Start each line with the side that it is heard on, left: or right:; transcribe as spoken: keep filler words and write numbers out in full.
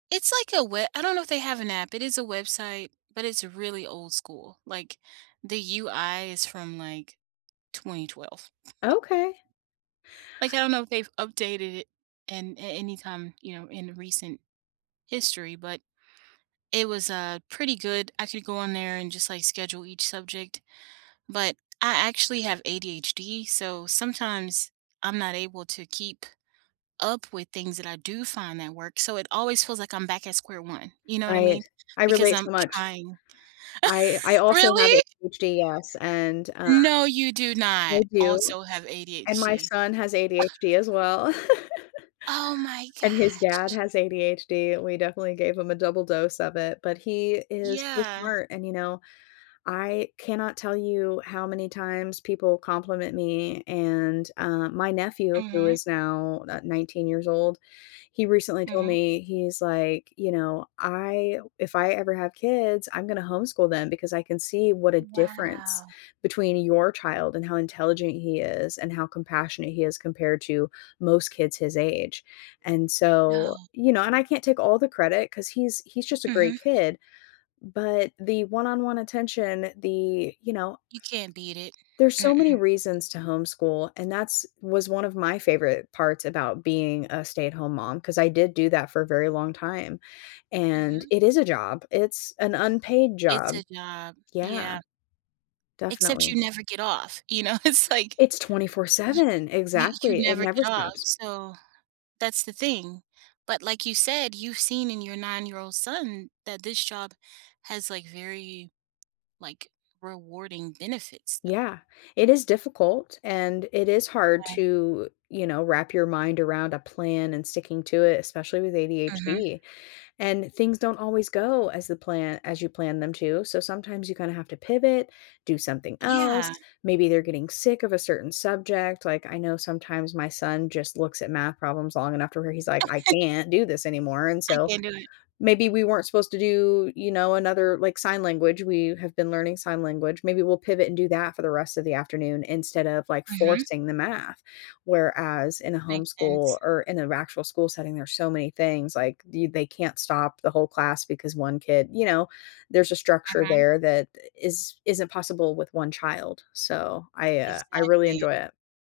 right: It's like a we I don't know if they have an app. It is a website, but it's really old-school. Like, the UI is from, like, twenty twelve.
left: Okay.
right: Like, I don't know if they've updated it an a any time, you know, in recent history, but it was, uh, pretty good. I could go on there and just like schedule each subject, but I actually have ADHD, so sometimes I'm not able to keep up with things that I do find that work. So, it always feels like I'm back at square one, you know what I
left: Right.
right: mean?
left: I
right: Because
left: relate so
right: I'm
left: much.
right: trying
left: I I also have
right: Really?
left: ADHD, yes, and, uh
right: No, you do
left: I
right: not
left: do.
right: also have
left: And my
right: ADHD.
left: son has ADHD as well.
right: Oh my
left: And his dad
right: gosh.
left: has ADHD. We definitely gave him a double dose of it, but he is so
right: Yeah.
left: smart. And you know, I cannot tell you how many times people compliment me, and, uh, my nephew, who
right: Mhm.
left: is now ni nineteen years old years old, he recently told
right: Mhm.
left: me, he's like, you know, "I if I ever have kids, I'm gonna homeschool them because I can see what a difference
right: Wow.
left: between your child and how intelligent he is and how compassionate he is compared to most kids his age." And
right: No.
left: so you know, and I can't take all the credit ‘cause he's he's just a great
right: Mhm.
left: kid. But the one-on-one attention, the, you know
right: You can't beat it.
left: there's so many
right: Mm-mm.
left: reasons to homeschool and that's was one of my favorite parts about being a stay-at-home mom 'cause I did do that for a very long time. And
right: Mhm.
left: it is a job. It's an unpaid
right: It's
left: job.
right: a job.
left: Yeah.
right: Yeah. Except
left: Definitely.
right: you never get off, you know, it's like,
left: It's twenty-four
right: y
left: seven.
right: you you
left: Exactly, it
right: never get
left: never
right: off.
left: stops.
right: So that's the thing. But like you said, you've seen in your nine-year-old son that this job has like, very, like, rewarding benefits though.
left: Yeah, it is difficult and it is hard
right: Eh.
left: to, you know, wrap your mind around a plan and sticking to it, especially with
right: Mhm.
left: ADHD. And things don't always go as the pla as you plan them to. So sometimes you kinda have to pivot, do something
right: Yeah.
left: else, maybe they're getting sick of a certain subject. Like, I know sometimes my son just looks at math problems long enough to where he's like, "I can't do this anymore." And
right: I
left: so,
right: can’t do it.
left: maybe we weren't supposed to do, you know, another like, sign language, we have been learning sign language. Maybe we'll pivot and do that for the rest of the afternoon instead of, like,
right: Mhm.
left: forcing the math. Where as in a
right: Makes
left: homeschool
right: sense.
left: or in an actual school setting, there's so many things like do you they can't stop the whole class because one kid you know, there's a structure
right: Uh-huh.
left: there that i is isn't possible with one child. So I, uh, I really
right: Exactly.
left: enjoy it.